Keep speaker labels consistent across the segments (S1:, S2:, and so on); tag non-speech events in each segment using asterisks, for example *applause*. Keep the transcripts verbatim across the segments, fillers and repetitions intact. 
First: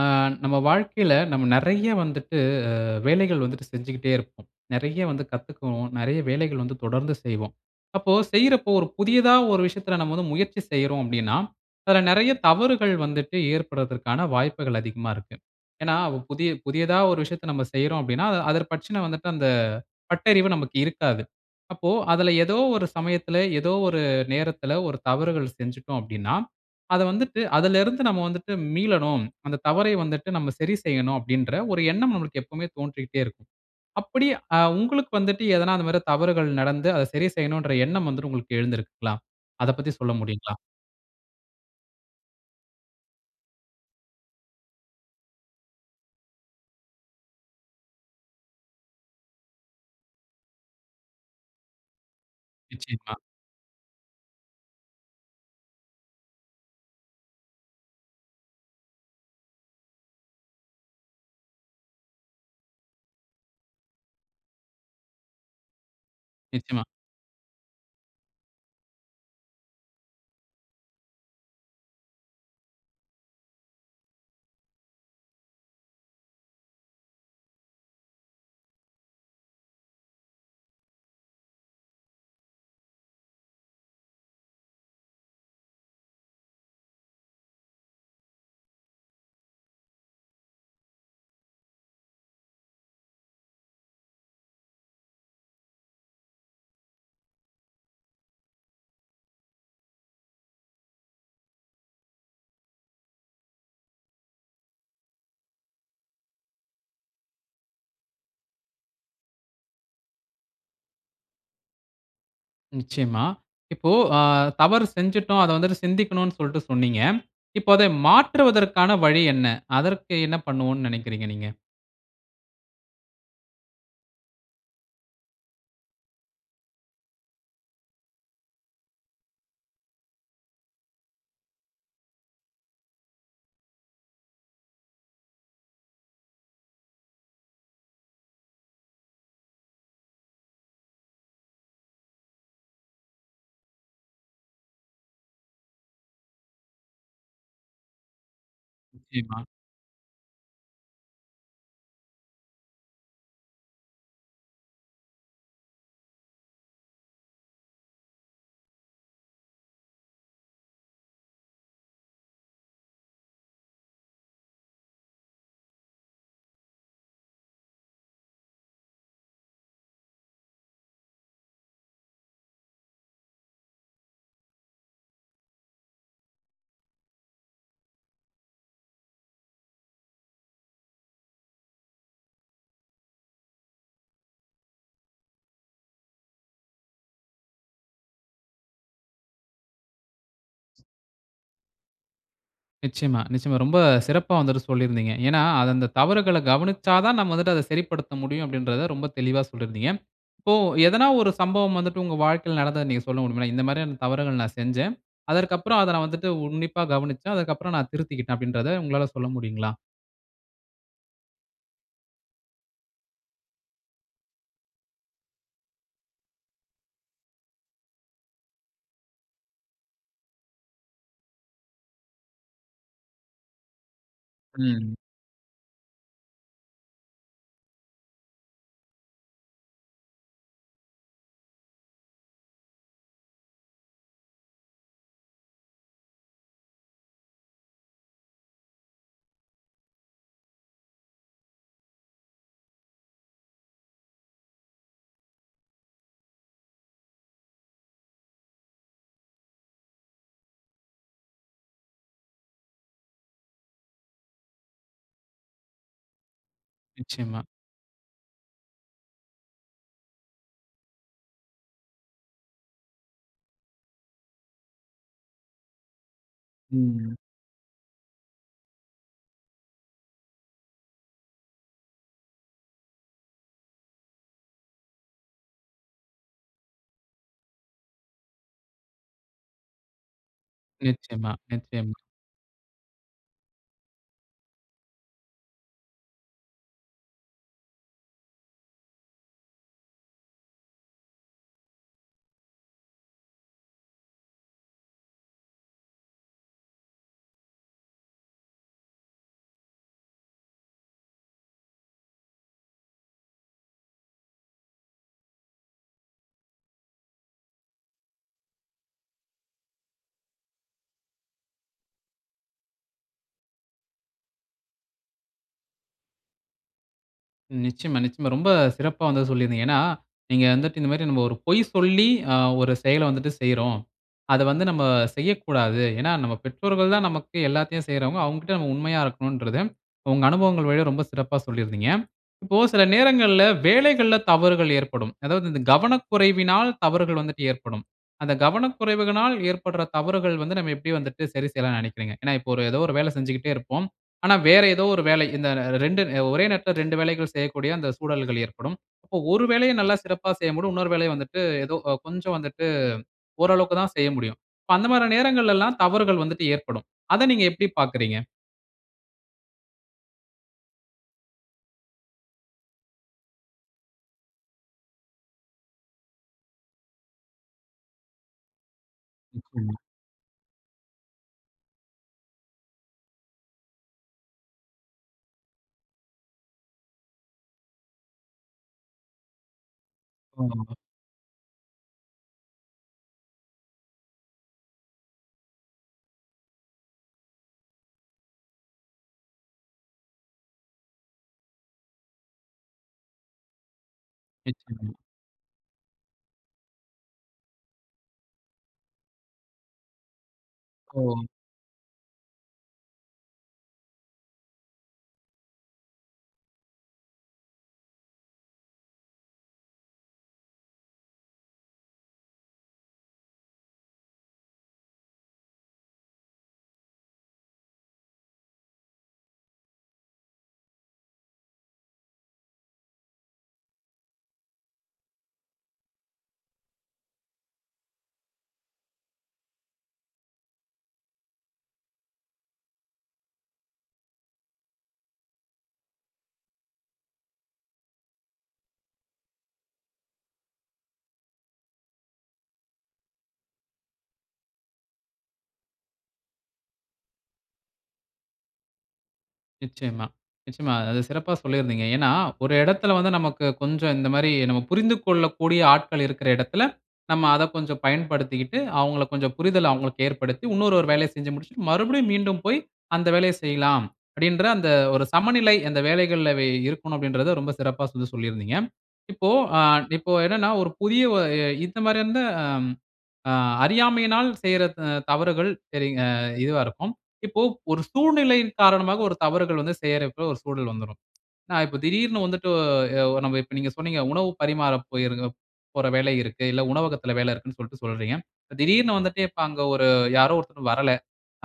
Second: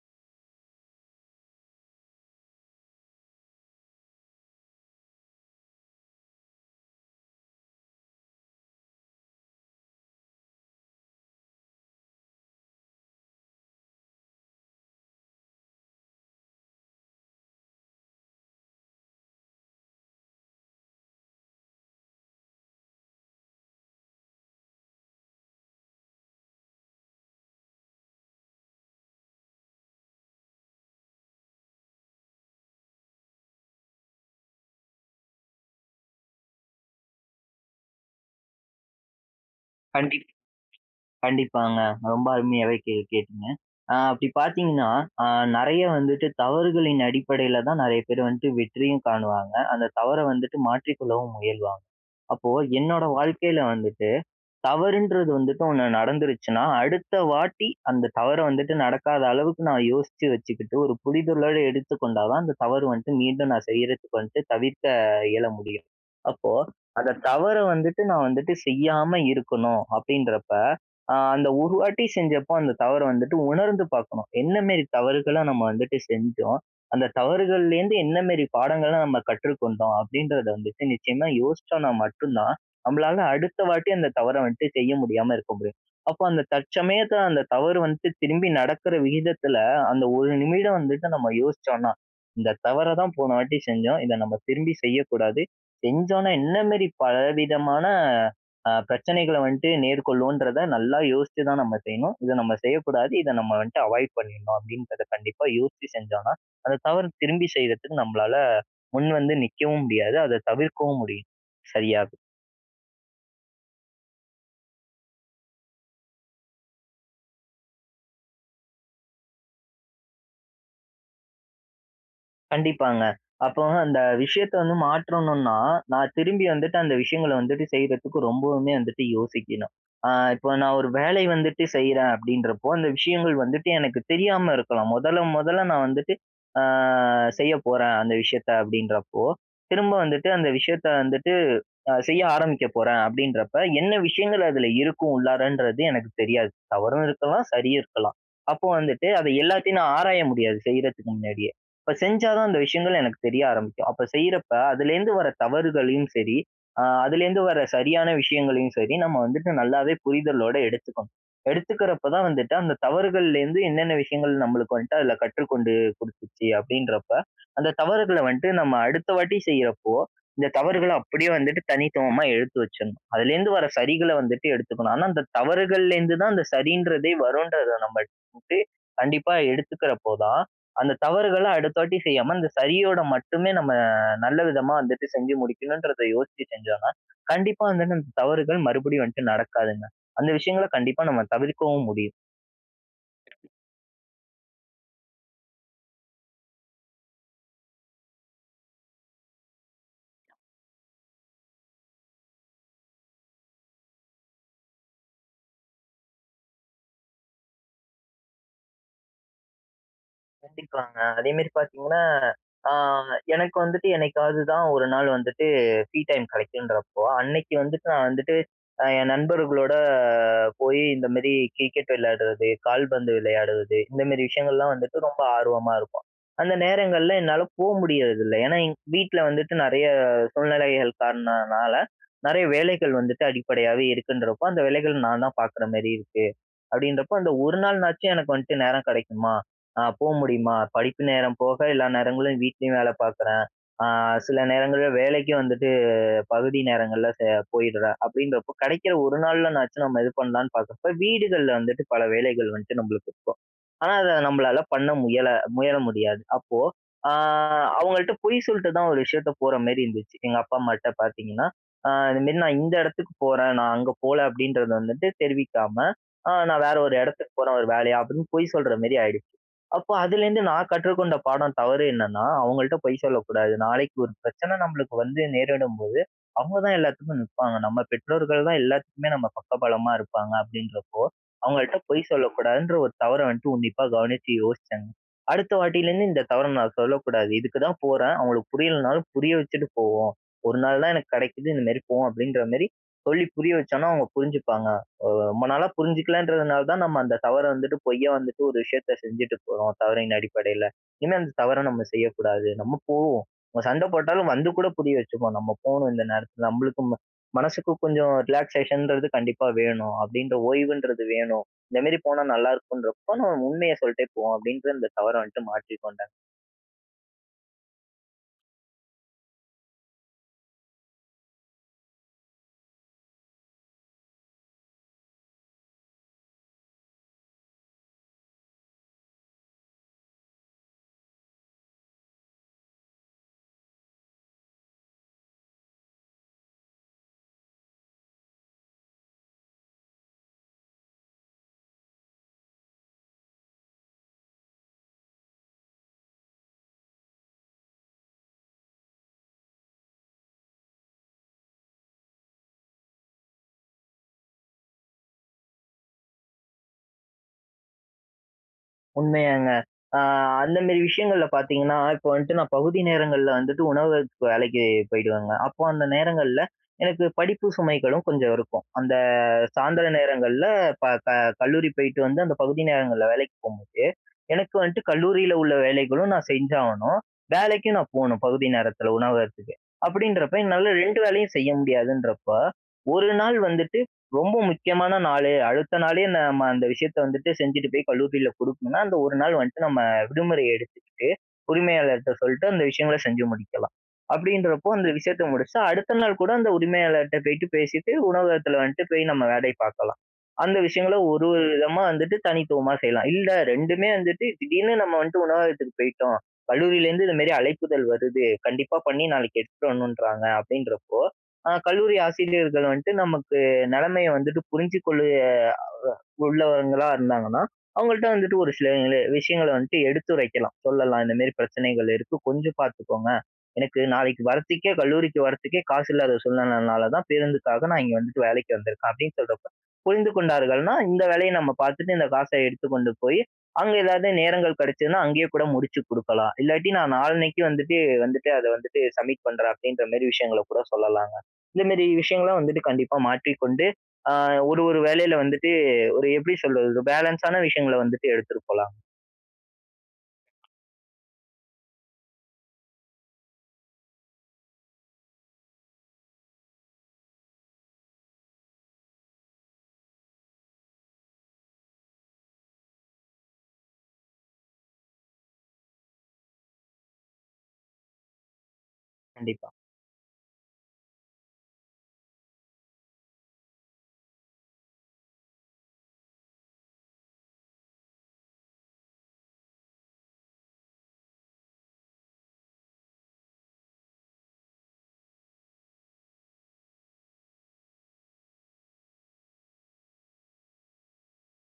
S1: ஆ நம்ம வாழ்க்கையில நம்ம நிறைய வந்துட்டு, ஆ வேலைகள் வந்துட்டு செஞ்சுகிட்டே இருப்போம். நிறைய வந்து கத்துக்குவோம், நிறைய வேலைகள் வந்து தொடர்ந்து செய்வோம். அப்போ, செய்யிறப்போ ஒரு புதியதா ஒரு விஷயத்தில நம்ம வந்து முயற்சி செய்றோம் அப்பிடின்னா, அதில நிறைய தவறுகள் வந்துட்டு ஏற்பட்றதற்கான வாய்ப்புகள் அதிகமா இருக்கு, ஏனா, புதிய, புதியதா ஒரு விஷயத்த நம்ம செய்றோம் அப்பிடின்னா, அத, அதர் பற்றின வந்துட்டு அந்த பட்டறிவு நமக்கு இருக்காது. அப்போ, அதில ஏதோ ஒரு சமயத்தில ஏதோ ஒரு நேரத்தில ஒரு தவறுகள் செஞ்சுட்டோம் அப்பிடின்னா, அத வந்துட்டு அதில இருந்து நம்ம வந்துட்டு மீளணும், அந்த தவறை வந்துட்டு நம்ம சரி செய்யணும் அப்பிடின்ற ஒரு எண்ணம் நமக்கு எப்பவுமே தோன்றிட்டே இருக்கும். அப்பிடி ஆ உங்களுக்கு வந்துட்டு எதனா அந்தமாரி தவறுகள் நடந்து அத சரி செய்யணுன்ற எண்ணம் வந்துட்டு உங்களுக்கு எழுந்திருக்குங்களா? அதப் பத்தி சொல்ல
S2: கண்டிப்
S1: முடியுங்களா?
S2: கண்டிப்பாங்க, ரொம்ப அருமையாவே கே கேட்டீங்க, ஆ அப்பிடி பார்த்தீங்கன்னா, ஆ நிறைய வந்துட்டு தவறுகளின் அடிப்படையில தான் நிறைய பேரு வந்துட்டு வெற்றியும் காணுவாங்க, அந்த தவற வந்துட்டு மாற்றிக் கொள்ளவும் முயல்வாங்க, அப்போ, என்னோட
S1: நிச்சயமா.
S2: வாழ்க்கையில வந்துட்டு, தவறுன்றது வந்துட்டு ஒன்னு நடந்துருச்சுனா, அடுத்த வாட்டி அந்த தவற வந்துட்டு நடக்காத அளவுக்கு நான் யோசிச்சு வச்சுக்கிட்டு ஒரு புரிதலோட எடுத்துக் கொண்டா தான் அந்த தவற வந்ட்டு மீண்டும் நான் செய்யிறதுக்கு வந்ட்டு, தவித்த இயல முடியும். அப்போ,
S1: நிச்சயமா.
S2: அந்த தவற வந்துட்டு நான் வந்துட்டு செய்யாம இருக்கணும், அப்பிடின்றப்ப, ஆ அந்த ஒரு வாட்டி செஞ்சப்ப அந்த தவற வந்துட்டு உணர்ந்து பார்க்கணும், என்ன மேரி தவறுகள நம்ம வந்துட்டு செஞ்சோம்? அந்த தவறுகள்லேருந்து என்ன மேரி பாடங்கள நம்ம கற்றுக்கொண்டோம்? அப்பிடின்றத வந்துட்டு நிச்சயமா யோசிச்சோன்னா மட்டும் தான், நம்பளால அடுத்த வாட்டி அந்த தவற வந்துட்டு செய்ய முடியாம இருக்க முடியும், அப்போ, அந்த தற்சமயத்தில அந்த தவறு வந்துட்டு திரும்பி நடக்கிற விகிதத்தில, அந்த ஒரு நிமிடம் வந்துட்டு நம்ம யோசிச்சோன்னா, இந்த தவற தான் போன வாட்டி செஞ்சோம், இத நம்ம திரும்பி செய்யக்கூடாது, செஞ்சோன்னா என்ன மேரி பலவிதமான ஆ பிரச்சனைகள வந்ட்டு நேர்கொள்ளுவோன்றத நல்லா யோசிச்சு தான் நம்ம செய்யணும், இத நம்ம செய்யக்கூடாது, இத நம்ம வந்ட்டு அவாய்ட் பண்ணிர்ணும் அப்பிடின்றத கண்டிப்பா யோசிச்சு செஞ்சோன்னா, அந்த தவற திரும்பி செய்யிறதுக்கு நம்மளால முன்வந்து நிக்கவும் முடியாது, அத தவிர்க்கவும் முடியும். சரியா?
S1: நிச்சயமா. இப்போ அ தவறு செஞ்சிட்டோம், அத வந்துட்டு சிந்திக்கணுனு சொல்ட்டு சொன்னீங்க. இப்ப அத மாற்றுவதற்கான வழி என்ன? அதற்கு என்ன பண்ணுவோன்னு நனைக்கிறீங்க நீங்க?
S2: கண்டிப்பாங்க. அப்போ அந்த விஷயத்த வந்து மாற்றணுன்னா, நான் திரும்பி வந்துட்டு அந்த விஷயங்கள வந்துட்டு செய்றதுக்கு ரொம்பவுமே வந்துட்டு யோசிக்கணும். ஆ இப்ப நான் ஒரு வேலை வந்துட்டு செய்றேன் அப்பிடின்றப்போ, அந்த விஷயங்கள் வந்துட்டு எனக்கு தெரியாம இருக்கலாம் மொதல, மொதல நான் வந்துட்டு, ஆ செய்ய போறேன். அந்த விஷயத்த அப்பிடின்றப்போ, திரும்ப வந்துட்டு அந்த விஷயத்த வந்துட்டு அ செய்ய ஆரம்பிக்கப் போறேன் அப்பிடின்றப்ப, என்ன விஷயங்கள் அதில இருக்கும் உள்ளாறன்றது எனக்கு தெரியாது. தவறும் இருக்கலாம், சரியும் இருக்கலாம். அப்போ வந்துட்டு அத
S1: நிச்சயமா.
S2: எல்லாத்தையும் நான் ஆராய முடியாது, செய்யிறதுக்கு முன்னாடியே. இப்ப செஞ்சா தான் அந்த விஷயங்கள் எனக்கு தெரிய ஆரம்பிக்கும். அப்ப செய்யிறப்ப அதுலேருந்து வர தவறுகளையும் சரி. ஆ அதுலேருந்து வர சரியான விஷயங்களையும் சரி, நம்ம வந்துட்டு நல்லாவே புரிதலோடு எடுத்துக்கணும். எடுத்துக்கிறப்ப தான் வந்துட்டு அந்த தவறுகள்லருந்து என்னென்ன விஷயங்கள் நம்மளுக்கு வந்துட்டு அதில கற்றுக்கொண்டு குடுத்துச்சு? அப்பிடின்றப்போ *inhales* அந்த தவறுகள வன்ட்டு நம்ம அடுத்த வாட்டி செய்யிறப்போ, இந்த தவறுகள அப்பிடியே வந்துட்டு தனித்துவமா எடுத்து வச்சிட்ணும். அதுலேருந்து வர சரிகள்ல வந்துட்டு எடுத்துக்கணும். ஆனா அந்த தவறுகள்லேருந்து தான் அந்த சரின்றதே வருன்றத நம்ம *unintelligible* கண்டிப்பா எடுத்துக்கிறப்போ தான், அந்த தவறுகள அடுத்த வாட்டி செய்யாம அந்த சரியோட மட்டுமே நம்ம நல்ல விதமா வந்துட்டு செஞ்சு முடிக்கணுன்றத யோசிச்சு செஞ்சா தான், கண்டிப்பா வந்துட்டு அந்த தவறுகள் மறுபடியும் வந்துட்டு நடக்காதுங்க. அந்த விஷயங்கள கண்டிப்பா நம்ம தவிர்க்கவும் முடியும்.
S1: நிச்சயமா, நிச்சயமா. ரொம்ப சிறப்பா வந்துட்டு சொல்லியிருந்தீங்க. ஏன்னா, அது அந்த தவறுகள கவனிச்சா தான் நம்ம வந்துட்டு அத சரிப்படுத்த முடியும் அப்பிடின்றத ரொம்ப தெளிவா சொல்லியிருந்தீங்க. இப்போ எதனா ஒரு சம்பவம் வந்துட்டு உங்க வாழ்க்கையில நடந்தத நீங்க சொல்ல முடியுமா? "இந்த மாதிரியான தவறுகள் நான் செஞ்சேன். அதற்கு அப்பறம் அத நான் வந்துட்டு உன்னிப்பாக கவனிச்சேன். அதற்கு அப்பறம் நான் திருத்திக்கிட்டேன்" அப்பிடின்றத உங்களால சொல்ல முடியுங்களா?
S2: கண்டிப்பாங்க. அதேமாரி பார்த்தீங்கன்னா, ஆ எனக்கு வந்துட்டு என்னைக்காவது தான் ஒரு நாள் வந்துட்டு ஃப்ரீ டைம் கிடைக்குன்றப்போ, அன்னக்கி வந்துட்டு நான் வந்துட்டு, அ என் நண்பர்களோட போயி இந்தமாரி கிரிக்கெட் விளையாட்றது, கால்பந்து விளையாடுவது, இந்தமாரி விஷயங்கள்லாம்
S1: ம்.
S2: வந்துட்டு ரொம்ப ஆர்வமா இருப்போம். அந்த நேரங்கள்ல என்னால போ முடியிறதில்ல. ஏன்னா, எங்க வீட்ல வந்துட்டு நிறைய சூழ்நிலைகள் காரணனால நிறைய வேலைகள் வந்துட்டு அடிப்படையாவே இருக்குன்றப்போ, அந்த வேலைகள் நான் தான் பார்க்குறமாரி இருக்கு, அப்பிடின்றப்போ அந்த ஒரு நாள்னாச்சும் எனக்கு வந்துட்டு நேரம் கிடைக்குமா? அ போ முடியுமா? படிப்பு நேரம் போக எல்லா நேரங்களும் வீட்லேயும் வேல பார்க்குறேன். ஆ சில நேரங்கள்ல வேலைக்கு வந்துட்டு பகுதி நேரங்கள்ல செய போயிட்றேன், அப்பிடின்றப்போ கிடைக்கிற ஒரு நாள்னனாச்சும் நம்ம இது பண்ணலாம்ன்னு பார்க்குறப்போ, வீடுகள்ல வந்துட்டு பல வேலைகள் வந்துட்டு நம்மளுக்கு இருக்கும். ஆனா அத நம்மளால பண்ண முயல முயல முடியாது. அப்போ ஆ
S1: நிச்சயமா.
S2: அவுங்கள்ட்ட பொய் சொல்லிட்டு தான் ஒரு விஷயத்த போறமாரி இருந்துச்சு. எங்க அப்பா, அம்மாட்ட பார்த்தீங்கன்னா, அ "இந்தமாரி நான் இந்த இடத்துக்கு போறேன், நான் அங்க போல" அப்பிடின்றத வந்துட்டு தெரிவிக்காம, அ "நான் வேற ஒரு
S1: ம்.
S2: இடத்துக்கு போறேன் ஒரு வேலையா" அப்பிடின்னு பொய் சொல்றமாரி ஆயிடு அப்போ அதுலேருந்து நான் கற்றுக்கொண்ட பாடம் தவறு என்னன்னா, "அவுங்கள்ட்ட பொய் சொல்லக்கூடாது. நாளைக்கு ஒரு பிரச்சன நம்மளுக்கு வந்து நேரிடும்போது, அவுங்க தான் எல்லாத்துக்கும் நிப்பாங்க. நம்ம பெற்றோர்கள் தான் எல்லாத்துக்குமே நம்ம பக்க பலமா இருப்பாங்க" அப்பிடின்றப்போ,
S1: நிச்சயமா,
S2: அவங்கள்ட்ட
S1: நிச்சயமா.
S2: பொய் சொல்லக்கூடாதுன்ற ஒரு தவற வந்துட்டு உன்னிப்பா கவனிச்சி யோசிச்சேங்க. "அடுத்த வாட்டிலேருந்து இந்த தவற நான் சொல்லக்கூடாது, இதுக்கு தான் போறேன் அவுங்களுக்கு புரியலனாலும் புரிய வச்சுட்டு போவோம், ஒரு நாள் தான் எனக்கு கிடைக்குது, இந்தமாரி போவோம் அப்பிடின்றமாரி சொல்லி புரிய வச்சோன்னா, அவுங்க புரிஞ்சிப்பாங்க. அ வ ரொம்ப நாளா புரிஞ்சுக்கலன்றதுனால தான் நம்ம அந்த தவற வந்துட்டு பொய்ய வந்துட்டு ஒரு விஷயத்த செஞ்சுகிட்டு போறோம், தவறின் அடிப்படையில. இனிமே அந்த தவற நம்ம செய்யக்கூடாது. நம்ம போவோம் நம்ம சண்ட போட்டாலும் வந்து கூட புரிய வச்சுக்குவோம். நம்ம போணும் இந்த நேரத்தில. நம்மளுக்கும் ம மனசுக்கு கொஞ்சம் ரிலாக்சேஷன்றது கண்டிப்பா வேணும். அப்பிடின்ற ஓய்வுன்றது வேணும். இந்தமாரி போனா நல்லாயிருக்குன்றப்போ, நம்ம உண்மைய சொல்ட்டே போவோம்," அப்பிடின்ற அந்த தவற வந்துட்டு மாற்றி கொண்டேங்க.
S1: நிச்சயமா, நிச்சயமா. ரொம்ப சிறப்பா வந்து சொல்லியிருந்தீங்க. ஏன்னா, நீங்க வந்துட்டு இந்தமாரி நம்ம ஒரு பொய் சொல்லி, அ ஒரு செயல வந்துட்டு செய்றோம். அத வந்து நம்ம செய்யக்கூடாது. ஏன்னா, நம்ம பெற்றோர்கள் தான் நமக்கு எல்லாத்தையும் செய்றவங்க. அவுங்கக்கிட்ட நம்ம உண்மையா இருக்கணுன்றத, உங்க அனுபவங்கள் வழியா ரொம்ப சிறப்பா சொல்லியிருந்தீங்க. இப்போ சில நேரங்கள்ல வேலைகள்ல தவறுகள் ஏற்படும். அதாவது இந்த கவனக்குறைவினால் தவறுகள் வந்துட்டு ஏற்படும். அந்த கவனக்குறைவுகளினால் ஏற்படுற தவறுகள் வந்து, நம்ம எப்பயும் வந்துட்டு சரி செய்யலான்னு நினைக்கிறீங்க? ஏன்னா, இப்போத எதோ ஒரு வேல செஞ்சுக்கிட்டே இருப்போம். ஆனா, வேற எதோ ஒரு வேலை, இந்த ர ரெண்டு அ ஒரே நேரத்தில ரெண்டு வேலைகள் செய்யக்கூடிய அந்த சூழல்கள் ஏற்படும். இப்போ, ஒரு வேலைய நல்லா சிறப்பா செய்ய முடியும். இன்னொரு வேலைய வந்துட்டு, எதோ அ கொஞ்சம் வந்துட்டு ஓரளவுக்கு தான் செய்ய முடியும். இப்ப அந்த மாதிரியான நேரங்கள்ல எல்லாம் தவறுகள் வந்துட்டு ஏற்படும். அத நீங்க எப்பிடி பார்க்குறீங்க?
S2: உண்மையாங்க. ஆ அந்தமேரி விஷயங்கள்ல பார்த்தீங்கன்னா, இப்போ வன்ட்டு, நான் பகுதி நேரங்கள்ல வந்துட்டு, உணவகத்துக்கு வேலைக்கி போயிடுவேங்க. அப்போ அந்த நேரங்கள்ல எனக்கு படிப்பு சுமைகளும் கொஞ்சம் இருக்கும். அந்த
S1: நிச்சயமா.
S2: சாய்ந்திர நேரங்கள்ல ப க கல்லூரி போயிட்டு வந்து, அந்த பகுதி நேரங்கள்ல வேலைக்கி போகும்போது, எனக்கு வந்துட்டு கல்லூரியில உள்ள வேலைகளும் நான் செஞ்சாகணும். வேலைக்கும் நான் போணும், பகுதி நேரத்தில, உணவகத்துக்கு. அப்பிடின்றப்போ, என்னால
S1: உண்மைதாங்க.
S2: ரெண்டு வேலையும் செய்ய முடியாதுன்றப்போ, ஒரு நாள் வந்துட்டு ரொம்ப முக்கியமான நாளு, அடுத்த நாளே, நம்ம அந்த விஷயத்த வந்துட்டு செஞ்சுட்டு போய் கல்லூரியில குடுக்கணுனா, அந்த ஒரு நாள் வந்துட்டு, நம்ம விடுமுறை எடுத்துக்கிட்டு, உரிமையாளர்ட்ட சொல்லிட்டு, அந்த விஷயங்கள செஞ்சு முடிக்கலாம். அப்பிடின்றப்போ அந்த
S1: நிச்சயமா.
S2: விஷயத்த முடிச்சு, அடுத்த நாள் கூட அந்த உரிமையாளர்ட்ட போயிட்டு பேசிட்டு, உணவகத்தில வந்துட்டு போய் நம்ம வேலைய பார்க்கலாம். அந்த விஷயங்கள
S1: ஓ!
S2: ஒரு, ஒரு விதமா வந்துட்டு தனித்துவமா செய்யலாம். இல்ல, ரெண்டுமே வந்துட்டு திடீர்னு நம்ம வந்துட்டு உணவகத்துக்கு போயிட்டோம். கல்லூரியிலேருந்து இந்தமாரி அழைப்பிதழ் வருது, கண்டிப்பா பண்ணி, நாளைக்கு எடுத்துட்டு வரணுன்றாங்க அப்பிடின்றப்போ, ஆ கல்லூரி ஆசிரியர்கள் வந்துட்டு நமக்கு நிலைமைய வந்துட்டு புரிஞ்சு கொள்ளு அ உள்ளவங்களாக இருந்தாங்கன்னா, அவுங்கள்ட்ட வந்துட்டு ஒரு சில விஷயங்கள வந்துட்டு எடுத்துரைக்கலாம், சொல்லலாம். இந்தமாரி பிரச்சனைகள் இருக்கு. கொஞ்சம் பார்த்துக்கோங்க. எனக்கு நாளைக்கு வர்றத்துக்கே, கல்லூரிக்கு வர்றதுக்கே காசு இல்லாத சூழ்நிலைனால தான் பேருந்துக்காக நான் இங்க வந்துட்டு வேலைக்கு வந்திருக்கேன். அப்பிடின்னு சொல்றப்ப, புரிந்து கொண்டார்கள்னா, இந்த வேலைய நம்ம பார்த்துட்டு இந்த காச எடுத்துக் கொண்டு போயி, அங்க எதாவது நேரங்கள் கிடைச்சுதுனா, அங்கேயே கூட முடிச்சு குடுக்கலாம். இல்லாட்டி நான் நாளன்னைக்கி வந்துட்டு, வந்துட்டு அத வந்துட்டு சப்மிட் பண்றேன், அப்பிடின்றமாரி விஷயங்கள கூட சொல்லலாங்க. இந்தமேரி விஷயங்களும் வந்துட்டு கண்டிப்பா மாற்றிக்கொண்டு அ ஒரு, ஒரு வேலையில வந்துட்டு ஒரு எப்பிடி சொல்வது? ஒரு பேலன்ஸான விஷயங்கள வந்துட்டு எடுத்துட்டு போலாம்.
S1: நிச்சயமா, நிச்சயமா. அ அத சிறப்பா சொல்லியிருந்தீங்க. ஏன்னா, ஒரு இடத்தில வந்து, நமக்கு கொஞ்சம் இந்தமாரி நம்ம புரிந்து கொள்ளக்கூடிய ஆட்கள் இருக்கிற இடத்தில, நம்ம அத கொஞ்சம் பயன்படுத்திக்கிட்டு, அவுங்கள கொஞ்சம் புரிதல அவுங்ளுக்கு ஏற்படுத்தி, இன்னொரு ஒரு வேலைய செஞ்சு முடிச்சிட்டு, மறுபடியும் மீண்டும் போய் அந்த வேலைய செய்யலாம். அப்பிடின்ற அந்த ஒரு சமநிலை அந்த வேலைகள்ல அவை இருக்கணும் அப்பிடின்றத ரொம்ப சிறப்பா வந்து சொல்லியிருந்தீங்க. இப்போ
S2: கண்டிப்பா.
S1: ஆ இப்போ என்னன்னா, ஒரு புதிய ஒ அ இந்த மாரி அந்த அம். அ அறியாமையினால் செய்ற த தவறுகள் சரிங் அ இதுவா இருக்கும். இப்போ ஒரு சூழ்நிலையின் காரணமாக, ஒரு தவறுகள் வந்து செய்றப்போல ஒரு சூழல் வந்துரும். அ இப்ப திடீர்னு வந்துட்டு, ஒ அ நம்ம இப்ப நீங்க சொன்னீங்க, உணவு பரிமாற போயிருக்கிறப் போற வேல இருக்கு. இல்ல உணவகத்தில வேல இருக்குன்னு சொல்லிட்டு சொல்றீங்க. திடீர்னு வந்துட்டு இப்ப அங்க ஒரு யாரோ ஒருத்தர் வரல.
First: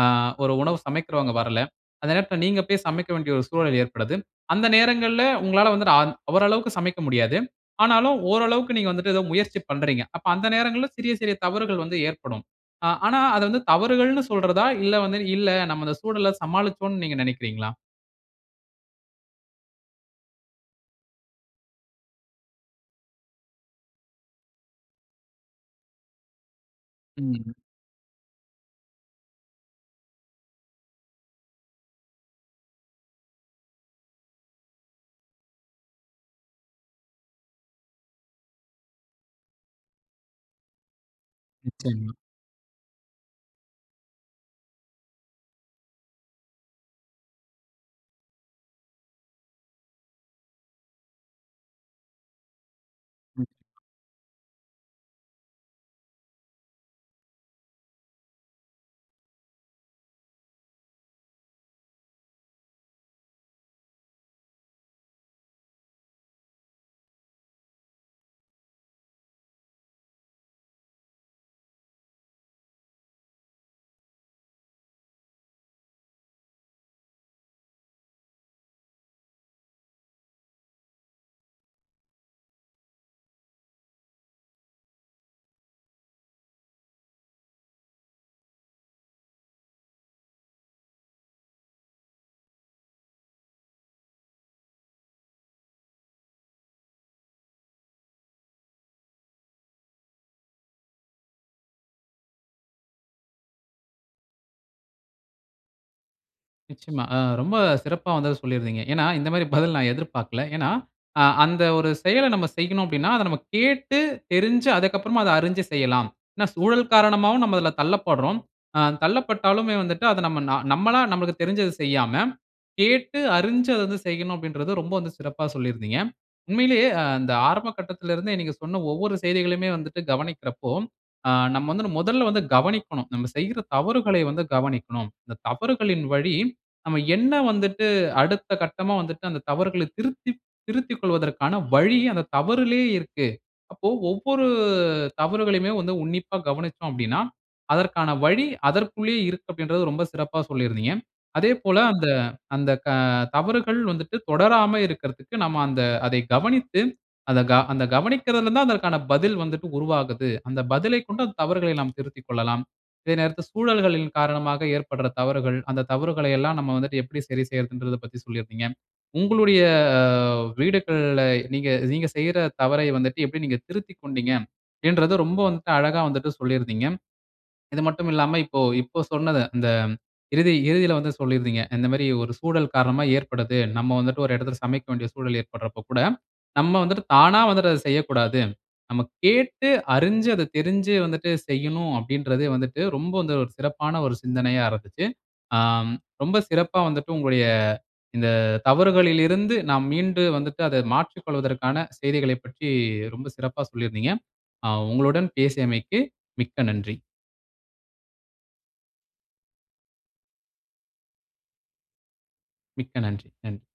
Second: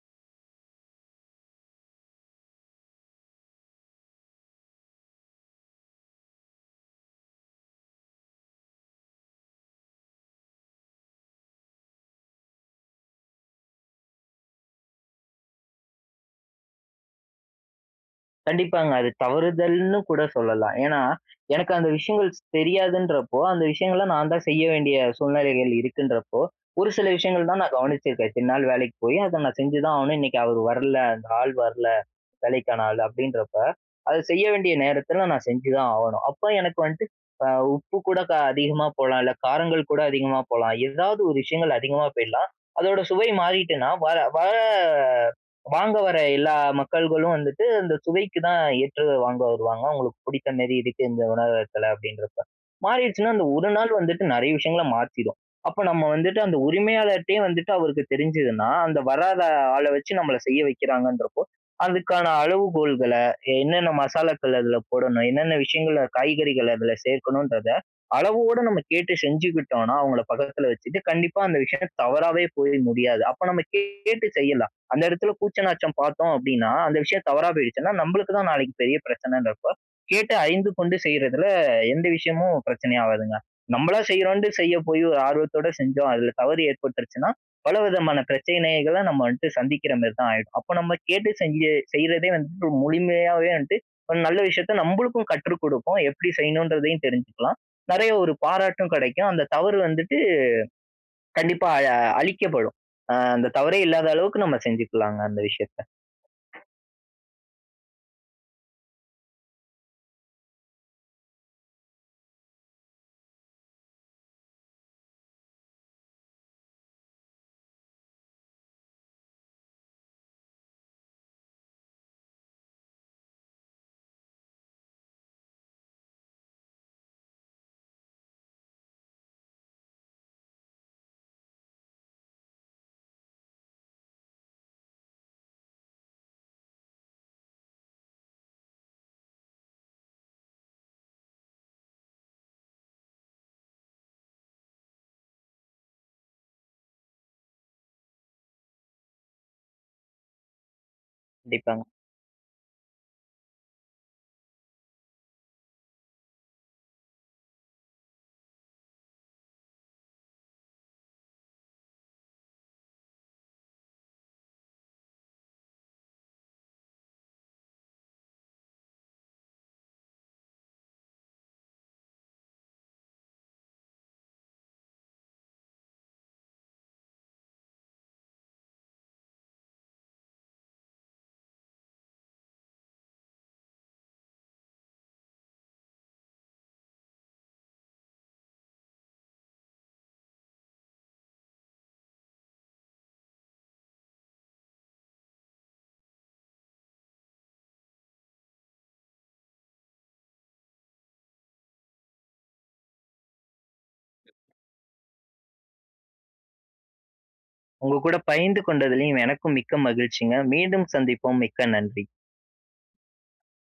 S1: ஆ ஒரு உணவு சமைக்கிறவங்க வரல. அந்த நேரத்தில நீங்க போய் சமைக்க வேண்டிய ஒரு சூழல் ஏற்படுது. அந்த நேரங்கள்ல உங்களால வந்து அந் அவரளவுக்கு சமைக்க முடியாது. ஆனாலும் ஓரளவுக்கு நீங்க வந்துட்டு ஏதோ முயற்சி பண்றீங்க. அப்ப அந்த நேரங்கள்ல சிறிய, சிறிய தவறுகள் வந்து ஏற்படும். ஆ ஆனா, அத வந்து தவறுகள்ன்னு சொல்றதா? இல்ல வந்து இல்ல, நம்ம அந்த சூழல சமாளிச்சோன்னு நீங்க நினைக்கிறீங்களா?
S2: கண்டிப்பாங்க. அது தவறுதல்ன்னு கூட சொல்லலாம், ஏன்னா எனக்கு அந்த விஷயங்கள்ஸ் தெரியாதுன்றப்போ, அந்த விஷயங்கள்லாம் நான் தான் செய்ய வேண்டிய சூழ்நிலைகள் இருக்குன்றப்போ, ஒரு சில விஷயங்கள்
S1: ம்.
S2: தான் நான் கவனிச்சிருக்கேன் இத்தனை நாள் வேலைக்கு போய் அதை நான் செஞ்சுதான் ஆவணும். இன்னைக்கு அவர் வரல அந்த ஆள் வரல, வேலைக்கான ஆள் அப்படின்றப்ப, அத செய்ய வேண்டிய நேரத்தில நான் செஞ்சுதான் ஆவணும், அப்போ எனக்கு வன்ட்டு ஆ உப்பு கூட க அதிகமா போலாம், இல்ல காரங்கள் கூட அதிகமா போலாம், ஏதாவது ஒரு விஷயங்கள் அதிகமா
S1: நிச்சயமா.
S2: போயிலாம், அதோட சுவை மாறிட்டுனா, வார வர வாங்க வர எல்லா மக்கள்களும் வந்துட்டு அந்த சுவைக்கு தான் ஏற்றது வாங்க வருவாங்க, அவங்களுக்கு புடித்த மேரி இருக்கு இந்த உணவகத்தில அப்படின்றப்ப, மாறிடுச்சுனா அந்த ஒரு
S1: *unintelligible*
S2: நாள் வந்துட்டு நிறைய விஷயங்கள மாத்திடும். அப்போ நம்ம வந்துட்டு, அந்த உரிமையாளர்ட்டியே வந்துட்டு அவருக்கு தெரிஞ்சதுன்னா, அந்த வராத ஆள வச்சு நம்மளை செய்ய வைக்கிறாங்கன்றப்போ, அதுக்கான அளவுகோல்கள, என்னென்ன மசாலாக்கள அதில போடணும், என்னென்ன விஷயங்கள காய்கறிகள் அதில சேர்க்கணுன்றத அளவோடு நம்ம கேட்டு செஞ்சுக்கிட்டோனா, அவங்கள பக்கத்தில வச்சுட்டு, கண்டிப்பா அந்த விஷயம் தவறாவே போய் முடியாது. அப்போ நம்ம கேட்டு செய்யலாம், அந்த இடத்துல கூச்ச நாச்சம் பார்த்தோம் அப்படின்னா, அந்த விஷயம் தவறா போயிடுச்சுன்னா, நம்பளுக்கு தான் நாளைக்கு பெரிய பிரச்சனைன்னு இருக்கும், கேட்டு அறிந்து கொண்டு செய்றதில எந்த விஷயமும் பிரச்சனை ஆவாதுங்க, நம்பளா செய்றோன்ட்டு செய்ய போய், ஒரு ஆர்வத்தோடு செஞ்சோம் அதில தவறு ஏற்பட்டுருச்சுன்னா, பல விதமான பிரச்சனைகள நம்ம வன்ட்டு சந்திக்கிற மாதிரி தான் ஆயிடும். அப்போ நம்ம கேட்டு செஞ்சு செய்றதே வந்துட்டு முழுமையாவே வந்ட்டு ஒரு நல்ல விஷயத்த நம்பளுக்கும் கற்று குடுக்கும், எப்டி செய்யணுன்றதையும் தெரிஞ்சுக்கலாம். நிறைய ஒரு பாராட்டும் கிடைக்கும். அந்த தவறு வந்துட்டு கண்டிப்பா அ அழிக்கப்படும். ஆ அந்த தவறே இல்லாத அளவுக்கு நம்ம செஞ்சுக்கலாங்க அந்த விஷயத்த.
S1: நிச்சயமா அ ரொம்ப சிறப்பா வந்து அத சொல்லிருந்தீங்க. ஏன்னா, இந்த மாதிரி பதில் நான் எதிர்பார்க்கல. ஏனா, ஆ அந்த ஒரு செயல நம்ம செய்யனும் அப்படினா, அத நம்ம கேட்டு, தெரிஞ்சு, அதுக்கு அப்புறம் அத அறிஞ்சு செய்யலாம். ஏனா, சூழல் காரணமாவும் நம்ம அதில தள்ளப்பட்றோம். ஆ தள்ளப்பட்டாலுமே வந்துட்டு அத நம்ம நம்மளா நமக்கு தெரிஞ்சது செய்யாம, கேட்டு அறிஞ்சு அத வந்து செய்யனும் அப்படின்றது ரொம்ப வந்து சிறப்பா சொல்லியிருந்தீங்க. உண்மையிலேயே இந்த ஆரம்ப கட்டத்தில இருந்தே, நீங்க சொன்ன ஒவ்வொரு செய்திகளுமே வந்துட்டு கவனிக்கிறப்போ, ஆ நம்ம வந்து முதல்ல வந்து கவனிக்கனும், நம்ம செய்ற தவறுகளை வந்து கவனிக்கனும். இந்த தவறுகளின் வழி நம்ம என்ன வந்துட்டு அடுத்த கட்டமா வந்துட்டு அந்த தவறுகள திருத்தி, திருத்தி கொள்வதற்கான வழி அந்த தவறிலேயே இருக்கு. அப்போ, ஒவ்வொரு தவறுகளையுமே வந்து உன்னிப்பா கவனித்தோம் அப்படினா, அதற்கான வழி அதற்குள்ளேயே இருக்கு அப்படின்றது ரொம்ப சிறப்பா சொல்லியிருந்தீங்க. அதே போல,
S2: கண்டிப்பாங்க.
S1: அந்த அந்த க தவறுகள் வந்துட்டு தொடராம இருக்கறதுக்கு நம்ம அந்த அதை கவனித்து, அதை அந்த கவனிக்கிறதில தான் அதற்கான பதில் வந்துட்டு உருவாகுது. அந்த பதிலைக் கொண்டு அந்த தவறுகளை நாம் திருத்திக்கொள்ளலாம். இதே நேரத்தில சூழல்களின் காரணமாக ஏற்படுற தவறுகள், அந்த தவறுகள எல்லாம் நம்ம வந்துட்டு எப்டி சரி செய்றதுன்றதைப் பத்தி சொல்லியிருந்தீங்க. உங்களுடைய வீடுகள்ல நீங்க, நீங்க செய்ற தவறை வந்துட்டு எப்டி நீங்க திருத்திக்கொண்டீங்க, என்றத ரொம்ப வந்துட்டு அழகா வந்துட்டு சொல்லி இருந்தீங்க. இது மட்டும் இல்லாம இப்போ இப்ப சொன்னத, இந்த இறுதி இறுதியில வந்து சொல்லி இருந்தீங்க, இந்த மாரி ஒரு சூழல் காரணமா ஏற்படுது, நம்ம வந்துட்டு ஒரு இடத்தில சமைக்க வேண்டிய சூழல் ஏற்படுறப்போ கூட நம்ம வந்துட்டு தானா வந்துட்டு அத செய்யக்கூடாது. நம்ம கேட்டு அறிஞ்சு, அத தெரிஞ்சு வந்துட்டு செய்யனும் அப்படின்றது வந்துட்டு ரொம்ப வந்து ஒரு சிறப்பான ஒரு சிந்தனையா இருந்துச்சு. ஆ ரொம்ப சிறப்பா வந்துட்டு, உங்களுடைய இந்த தவறுகளிலிருந்து நாம் மீண்டு வந்துட்டு அதை மாற்றிக் கொள்வதற்கான செய்திகளைப் பற்றி ரொம்ப சிறப்பா சொல்லியிருந்தீங்க, அ உங்களுடன் பேசியமைக்கு மிக்க நன்றி!
S2: உங்க கூட பைய்ந்து கொண்டதிலும் எனக்கும் மிக்க மகிழ்ச்சிங்க. மீண்டும் சந்திப்போம். மிக்க நன்றி!
S1: மிக்க நன்றி! நன்றி!